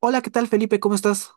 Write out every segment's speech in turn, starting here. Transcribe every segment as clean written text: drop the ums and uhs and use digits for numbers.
Hola, ¿qué tal Felipe? ¿Cómo estás?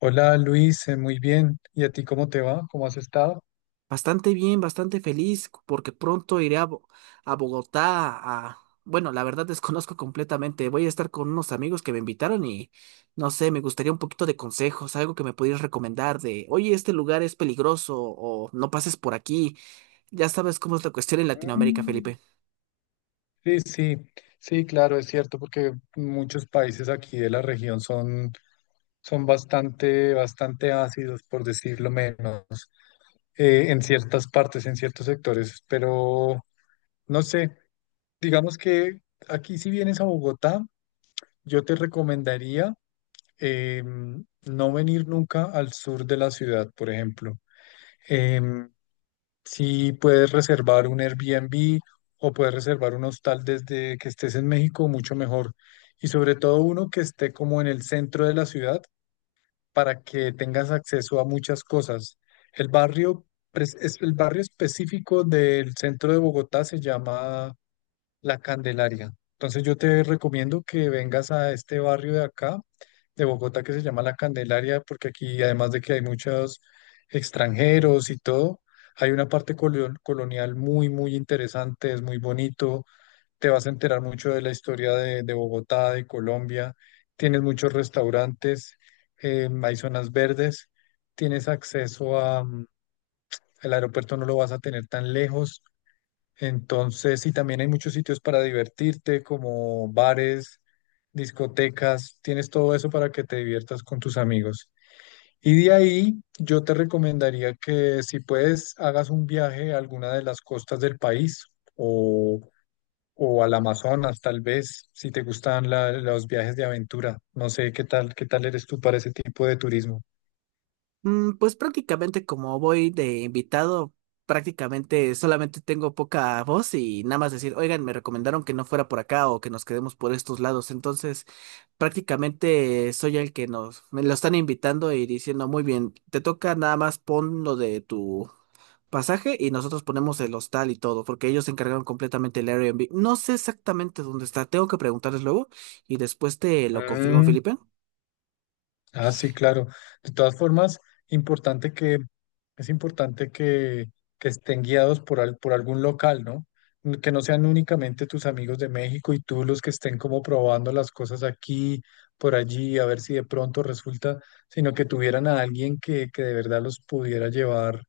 Hola Luis, muy bien. ¿Y a ti cómo te va? ¿Cómo has estado? Bastante bien, bastante feliz porque pronto iré a, a Bogotá a... Bueno, la verdad desconozco completamente. Voy a estar con unos amigos que me invitaron y no sé, me gustaría un poquito de consejos, algo que me pudieras recomendar de, oye, este lugar es peligroso o no pases por aquí. Ya sabes cómo es la cuestión en Latinoamérica, Mm. Felipe. Sí, sí, sí, claro, es cierto, porque muchos países aquí de la región son bastante, bastante ácidos, por decirlo menos, en ciertas partes, en ciertos sectores, pero no sé, digamos que aquí si vienes a Bogotá, yo te recomendaría no venir nunca al sur de la ciudad, por ejemplo. Em, Si puedes reservar un Airbnb o puedes reservar un hostal desde que estés en México, mucho mejor. Y sobre todo uno que esté como en el centro de la ciudad para que tengas acceso a muchas cosas. El barrio, es el barrio específico del centro de Bogotá se llama La Candelaria. Entonces yo te recomiendo que vengas a este barrio de acá, de Bogotá, que se llama La Candelaria, porque aquí, además de que hay muchos extranjeros y todo, hay una parte colonial muy, muy interesante, es muy bonito, te vas a enterar mucho de la historia de Bogotá, de Colombia, tienes muchos restaurantes, hay zonas verdes, tienes acceso a, el aeropuerto no lo vas a tener tan lejos. Entonces, y también hay muchos sitios para divertirte, como bares, discotecas, tienes todo eso para que te diviertas con tus amigos. Y de ahí yo te recomendaría que si puedes hagas un viaje a alguna de las costas del país o, o al Amazonas, tal vez, si te gustan los viajes de aventura. No sé qué tal eres tú para ese tipo de turismo. Mm. Pues prácticamente como voy de invitado, prácticamente solamente tengo poca voz y nada más decir, oigan, me recomendaron que no fuera por acá o que nos quedemos por estos lados. Entonces, prácticamente soy el que nos, me lo están invitando y diciendo, muy bien, te toca nada más pon lo de tu pasaje y nosotros ponemos el hostal y todo, porque ellos se encargaron completamente el Airbnb. No sé exactamente dónde está, tengo que preguntarles luego y después te lo confirmo, Mm. Felipe. Ah, sí, claro. De todas formas, importante que, es importante que estén guiados por, por algún local, ¿no? Que no sean únicamente tus amigos de México y tú los que estén como probando las cosas aquí, por allí, a ver si de pronto resulta, sino que tuvieran a alguien que de verdad los pudiera llevar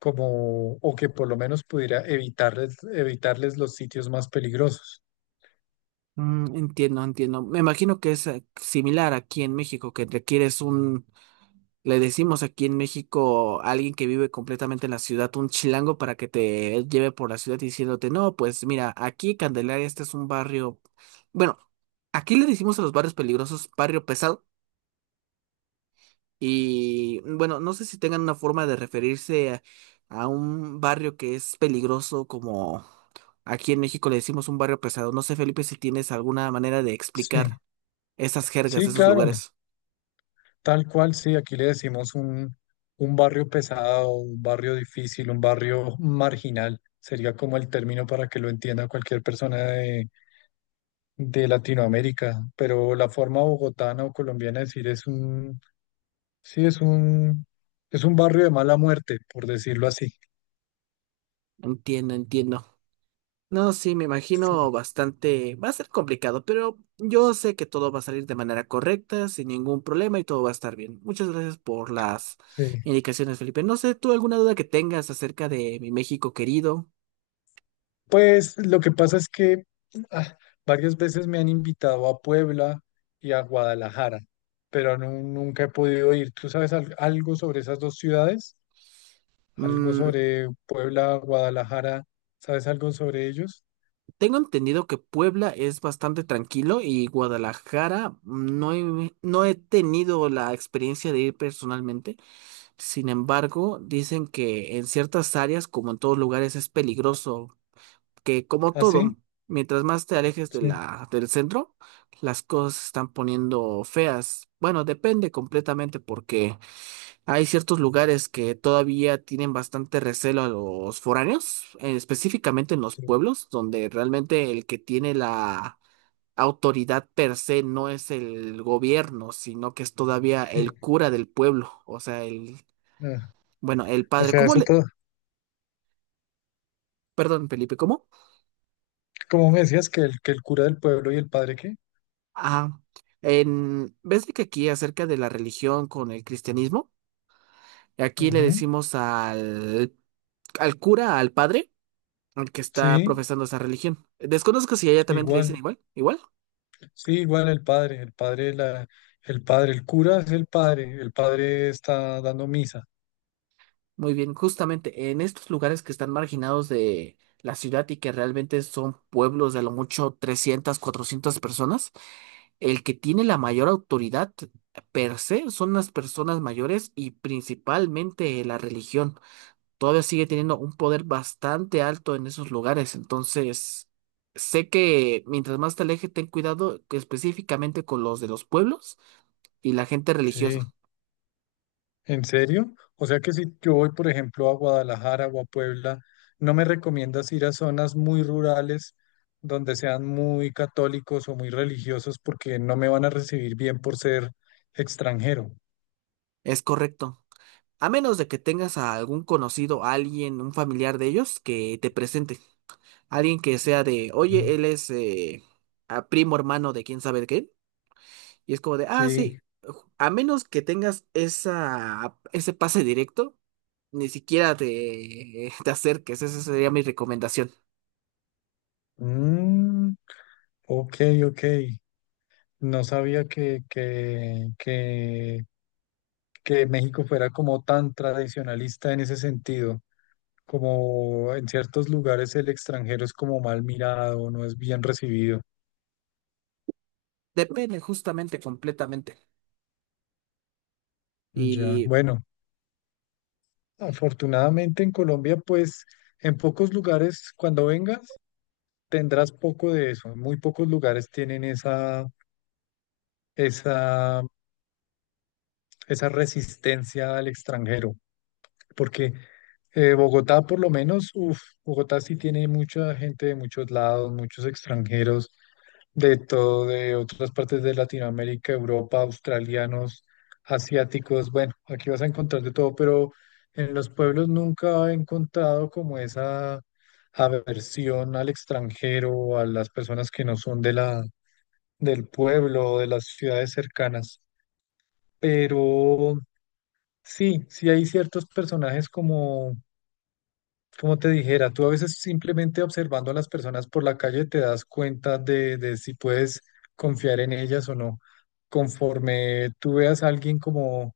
como, o que por lo menos pudiera evitarles los sitios más peligrosos. Mm, entiendo, entiendo. Me imagino que es similar aquí en México, que requieres un, le decimos aquí en México a alguien que vive completamente en la ciudad, un chilango para que te lleve por la ciudad diciéndote, no, pues mira, aquí Candelaria, este es un barrio, bueno, aquí le decimos a los barrios peligrosos barrio pesado y bueno, no sé si tengan una forma de referirse a un barrio que es peligroso como aquí en México le decimos un barrio pesado. No sé, Felipe, si tienes alguna manera de Sí, explicar esas jergas de sí, esos claro. lugares. Tal cual, sí, aquí le decimos un, barrio pesado, un barrio difícil, un barrio marginal. Sería como el término para que lo entienda cualquier persona de Latinoamérica. Pero la forma bogotana o colombiana de decir es un, sí, es un barrio de mala muerte, por decirlo así. Entiendo, entiendo. No, sí, me imagino Sí, bastante. Va a ser complicado, pero yo sé que todo va a salir de manera correcta, sin ningún problema y todo va a estar bien. Muchas gracias por las sí. indicaciones, Felipe. No sé, ¿tú alguna duda que tengas acerca de mi México querido? Pues lo que pasa es que ah, varias veces me han invitado a Puebla y a Guadalajara, pero nunca he podido ir. ¿Tú sabes algo sobre esas dos ciudades? ¿Algo Mm, sobre Puebla, Guadalajara? ¿Sabes algo sobre ellos? tengo entendido que Puebla es bastante tranquilo y Guadalajara mm, no he tenido la experiencia de ir personalmente. Sin embargo, dicen que en ciertas áreas, como en todos lugares, es peligroso, que como ¿Ah, sí? todo, mientras más te alejes de Sí, la, del centro, las cosas se están poniendo feas. Bueno, depende completamente porque hay ciertos lugares que todavía tienen bastante recelo a los foráneos, específicamente en los sí, pueblos, donde realmente el que tiene la autoridad per se no es el gobierno, sino que es todavía el sí. cura del pueblo, o sea, el Ah, bueno, el o padre, sea, ¿cómo eso le... todo. Perdón, Felipe, ¿cómo? ¿Cómo me decías que que el cura del pueblo y el padre qué? Ah, en... ¿Ves de que aquí acerca de la religión con el cristianismo? Aquí le Ujú. decimos al, al cura, al padre, al que está Sí, profesando esa religión. Desconozco si allá también te dicen igual. igual, igual. Sí, igual el padre. El padre, el padre, el cura es el padre. El padre está dando misa. Muy bien, justamente en estos lugares que están marginados de la ciudad y que realmente son pueblos de a lo mucho 300, 400 personas. El que tiene la mayor autoridad per se son las personas mayores y principalmente la religión. Todavía sigue teniendo un poder bastante alto en esos lugares. Entonces, sé que mientras más te alejes, ten cuidado que específicamente con los de los pueblos y la gente religiosa. Sí, ¿en serio? O sea que si yo voy, por ejemplo, a Guadalajara o a Puebla, ¿no me recomiendas ir a zonas muy rurales donde sean muy católicos o muy religiosos porque no me van a recibir bien por ser extranjero? Es correcto. A menos de que tengas a algún conocido, alguien, un familiar de ellos que te presente. Alguien que sea de, oye, Mm. él es a primo hermano de quién sabe qué. Y es como de, ah, Sí. sí, a menos que tengas esa, ese pase directo, ni siquiera te, te acerques. Esa sería mi recomendación. Mm. Ok, ok. No sabía que México fuera como tan tradicionalista en ese sentido. Como en ciertos lugares el extranjero es como mal mirado, no es bien recibido. Depende justamente completamente. Ya, Y bueno, afortunadamente en Colombia, pues en pocos lugares cuando vengas tendrás poco de eso. Muy pocos lugares tienen esa, esa resistencia al extranjero, porque Bogotá por lo menos, uf, Bogotá sí tiene mucha gente de muchos lados, muchos extranjeros. De todo, de otras partes de Latinoamérica, Europa, australianos, asiáticos. Bueno, aquí vas a encontrar de todo, pero en los pueblos nunca he encontrado como esa aversión al extranjero, a las personas que no son del pueblo o de las ciudades cercanas. Pero sí, sí hay ciertos personajes como te dijera, tú a veces simplemente observando a las personas por la calle te das cuenta de si puedes confiar en ellas o no. Conforme tú veas a alguien como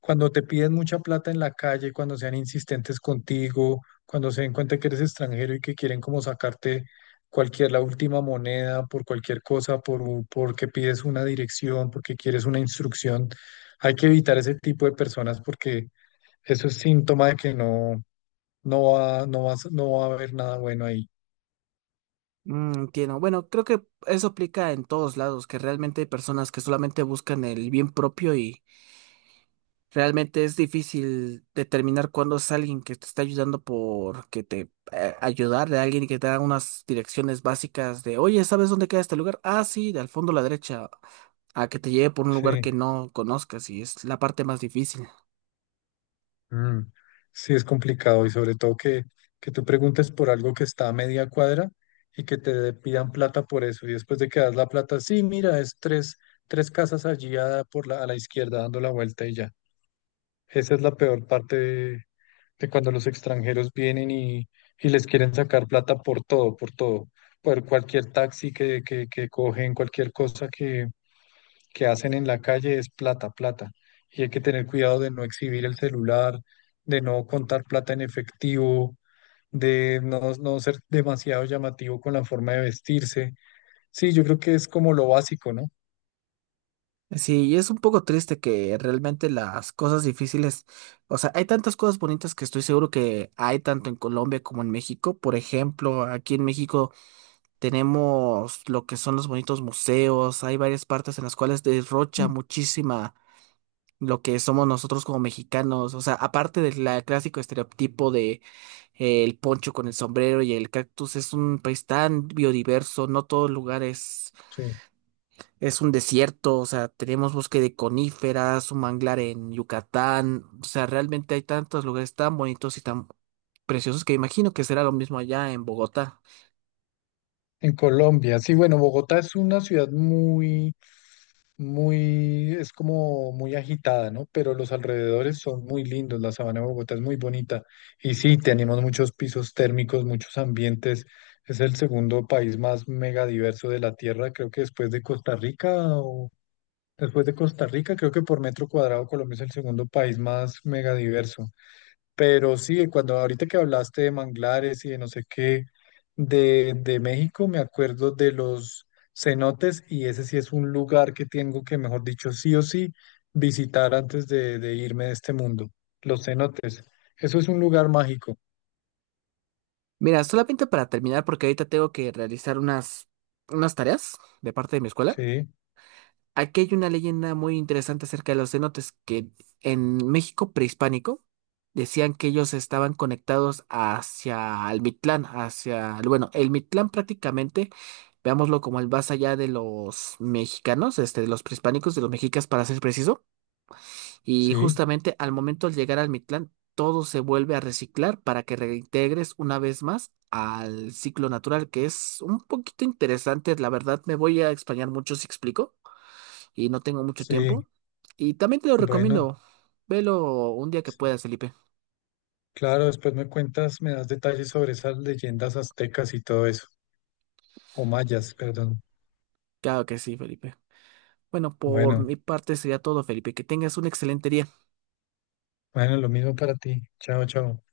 cuando te piden mucha plata en la calle, cuando sean insistentes contigo, cuando se den cuenta que eres extranjero y que quieren como sacarte la última moneda por cualquier cosa, por, porque pides una dirección, porque quieres una instrucción. Hay que evitar ese tipo de personas porque eso es síntoma de que no. No va a haber nada bueno ahí. mm, entiendo. Bueno, creo que eso aplica en todos lados, que realmente hay personas que solamente buscan el bien propio y realmente es difícil determinar cuándo es alguien que te está ayudando porque te ayudar de alguien que te da unas direcciones básicas de, oye, ¿sabes dónde queda este lugar? Ah, sí, de al fondo a la derecha, a que te lleve por un Sí, lugar que no conozcas y es la parte más difícil. mm, sí es complicado y sobre todo que tú preguntes por algo que está a media cuadra y que te pidan plata por eso y después de que das la plata, sí, mira, es tres casas allí a la izquierda dando la vuelta y ya. Esa es la peor parte de cuando los extranjeros vienen y les quieren sacar plata por todo, por todo, por cualquier taxi que cogen, cualquier cosa que hacen en la calle es plata, plata. Y hay que tener cuidado de no exhibir el celular, de no contar plata en efectivo, de no ser demasiado llamativo con la forma de vestirse. Sí, yo creo que es como lo básico, ¿no? Sí, y es un poco triste que realmente las cosas difíciles, o sea, hay tantas cosas bonitas que estoy seguro que hay tanto en Colombia como en México. Por ejemplo, aquí en Ujú. México tenemos lo que son los bonitos museos, hay varias partes en las cuales derrocha muchísima lo que somos nosotros como mexicanos. O sea, aparte del clásico estereotipo de el poncho con el sombrero y el cactus, es un país tan biodiverso, no todo lugar Sí. es un desierto. O sea, tenemos bosque de coníferas, un manglar en Yucatán. O sea, realmente hay tantos lugares tan bonitos y tan preciosos que imagino que será lo mismo allá en Bogotá. En Colombia, sí, bueno, Bogotá es una ciudad muy muy, es como muy agitada, ¿no? Pero los alrededores son muy lindos, la sabana de Bogotá es muy bonita. Y sí, tenemos muchos pisos térmicos, muchos ambientes. Es el segundo país más megadiverso de la Tierra, creo que después de Costa Rica, creo que por metro cuadrado Colombia es el segundo país más megadiverso. Pero sí, cuando ahorita que hablaste de manglares y de no sé qué, de México, me acuerdo de los cenotes y ese sí es un lugar que tengo que, mejor dicho, sí o sí visitar antes de irme de este mundo. Los cenotes. Eso es un lugar mágico. Mira, solamente para terminar, porque ahorita tengo que realizar unas, unas tareas de parte de mi escuela. Sí, Aquí hay una leyenda muy interesante acerca de los cenotes, que en México prehispánico decían que ellos estaban conectados hacia el Mictlán, hacia, bueno, el Mictlán prácticamente, veámoslo como el más allá de los mexicanos, este, de los prehispánicos, de los mexicas para ser preciso, y sí, justamente al momento de llegar al Mictlán, todo se vuelve a reciclar para que reintegres una vez más al ciclo natural, que es un poquito interesante, la verdad me voy a extrañar mucho si explico y no tengo mucho tiempo. sí. Y también te lo Bueno, recomiendo. Velo un día que sí. puedas, Felipe. Claro, después me cuentas, me das detalles sobre esas leyendas aztecas y todo eso, o mayas, perdón. Claro que sí, Felipe. Bueno, por Bueno, mi parte sería todo, Felipe. Que tengas un excelente día. bueno, lo mismo para ti. Chao, chao.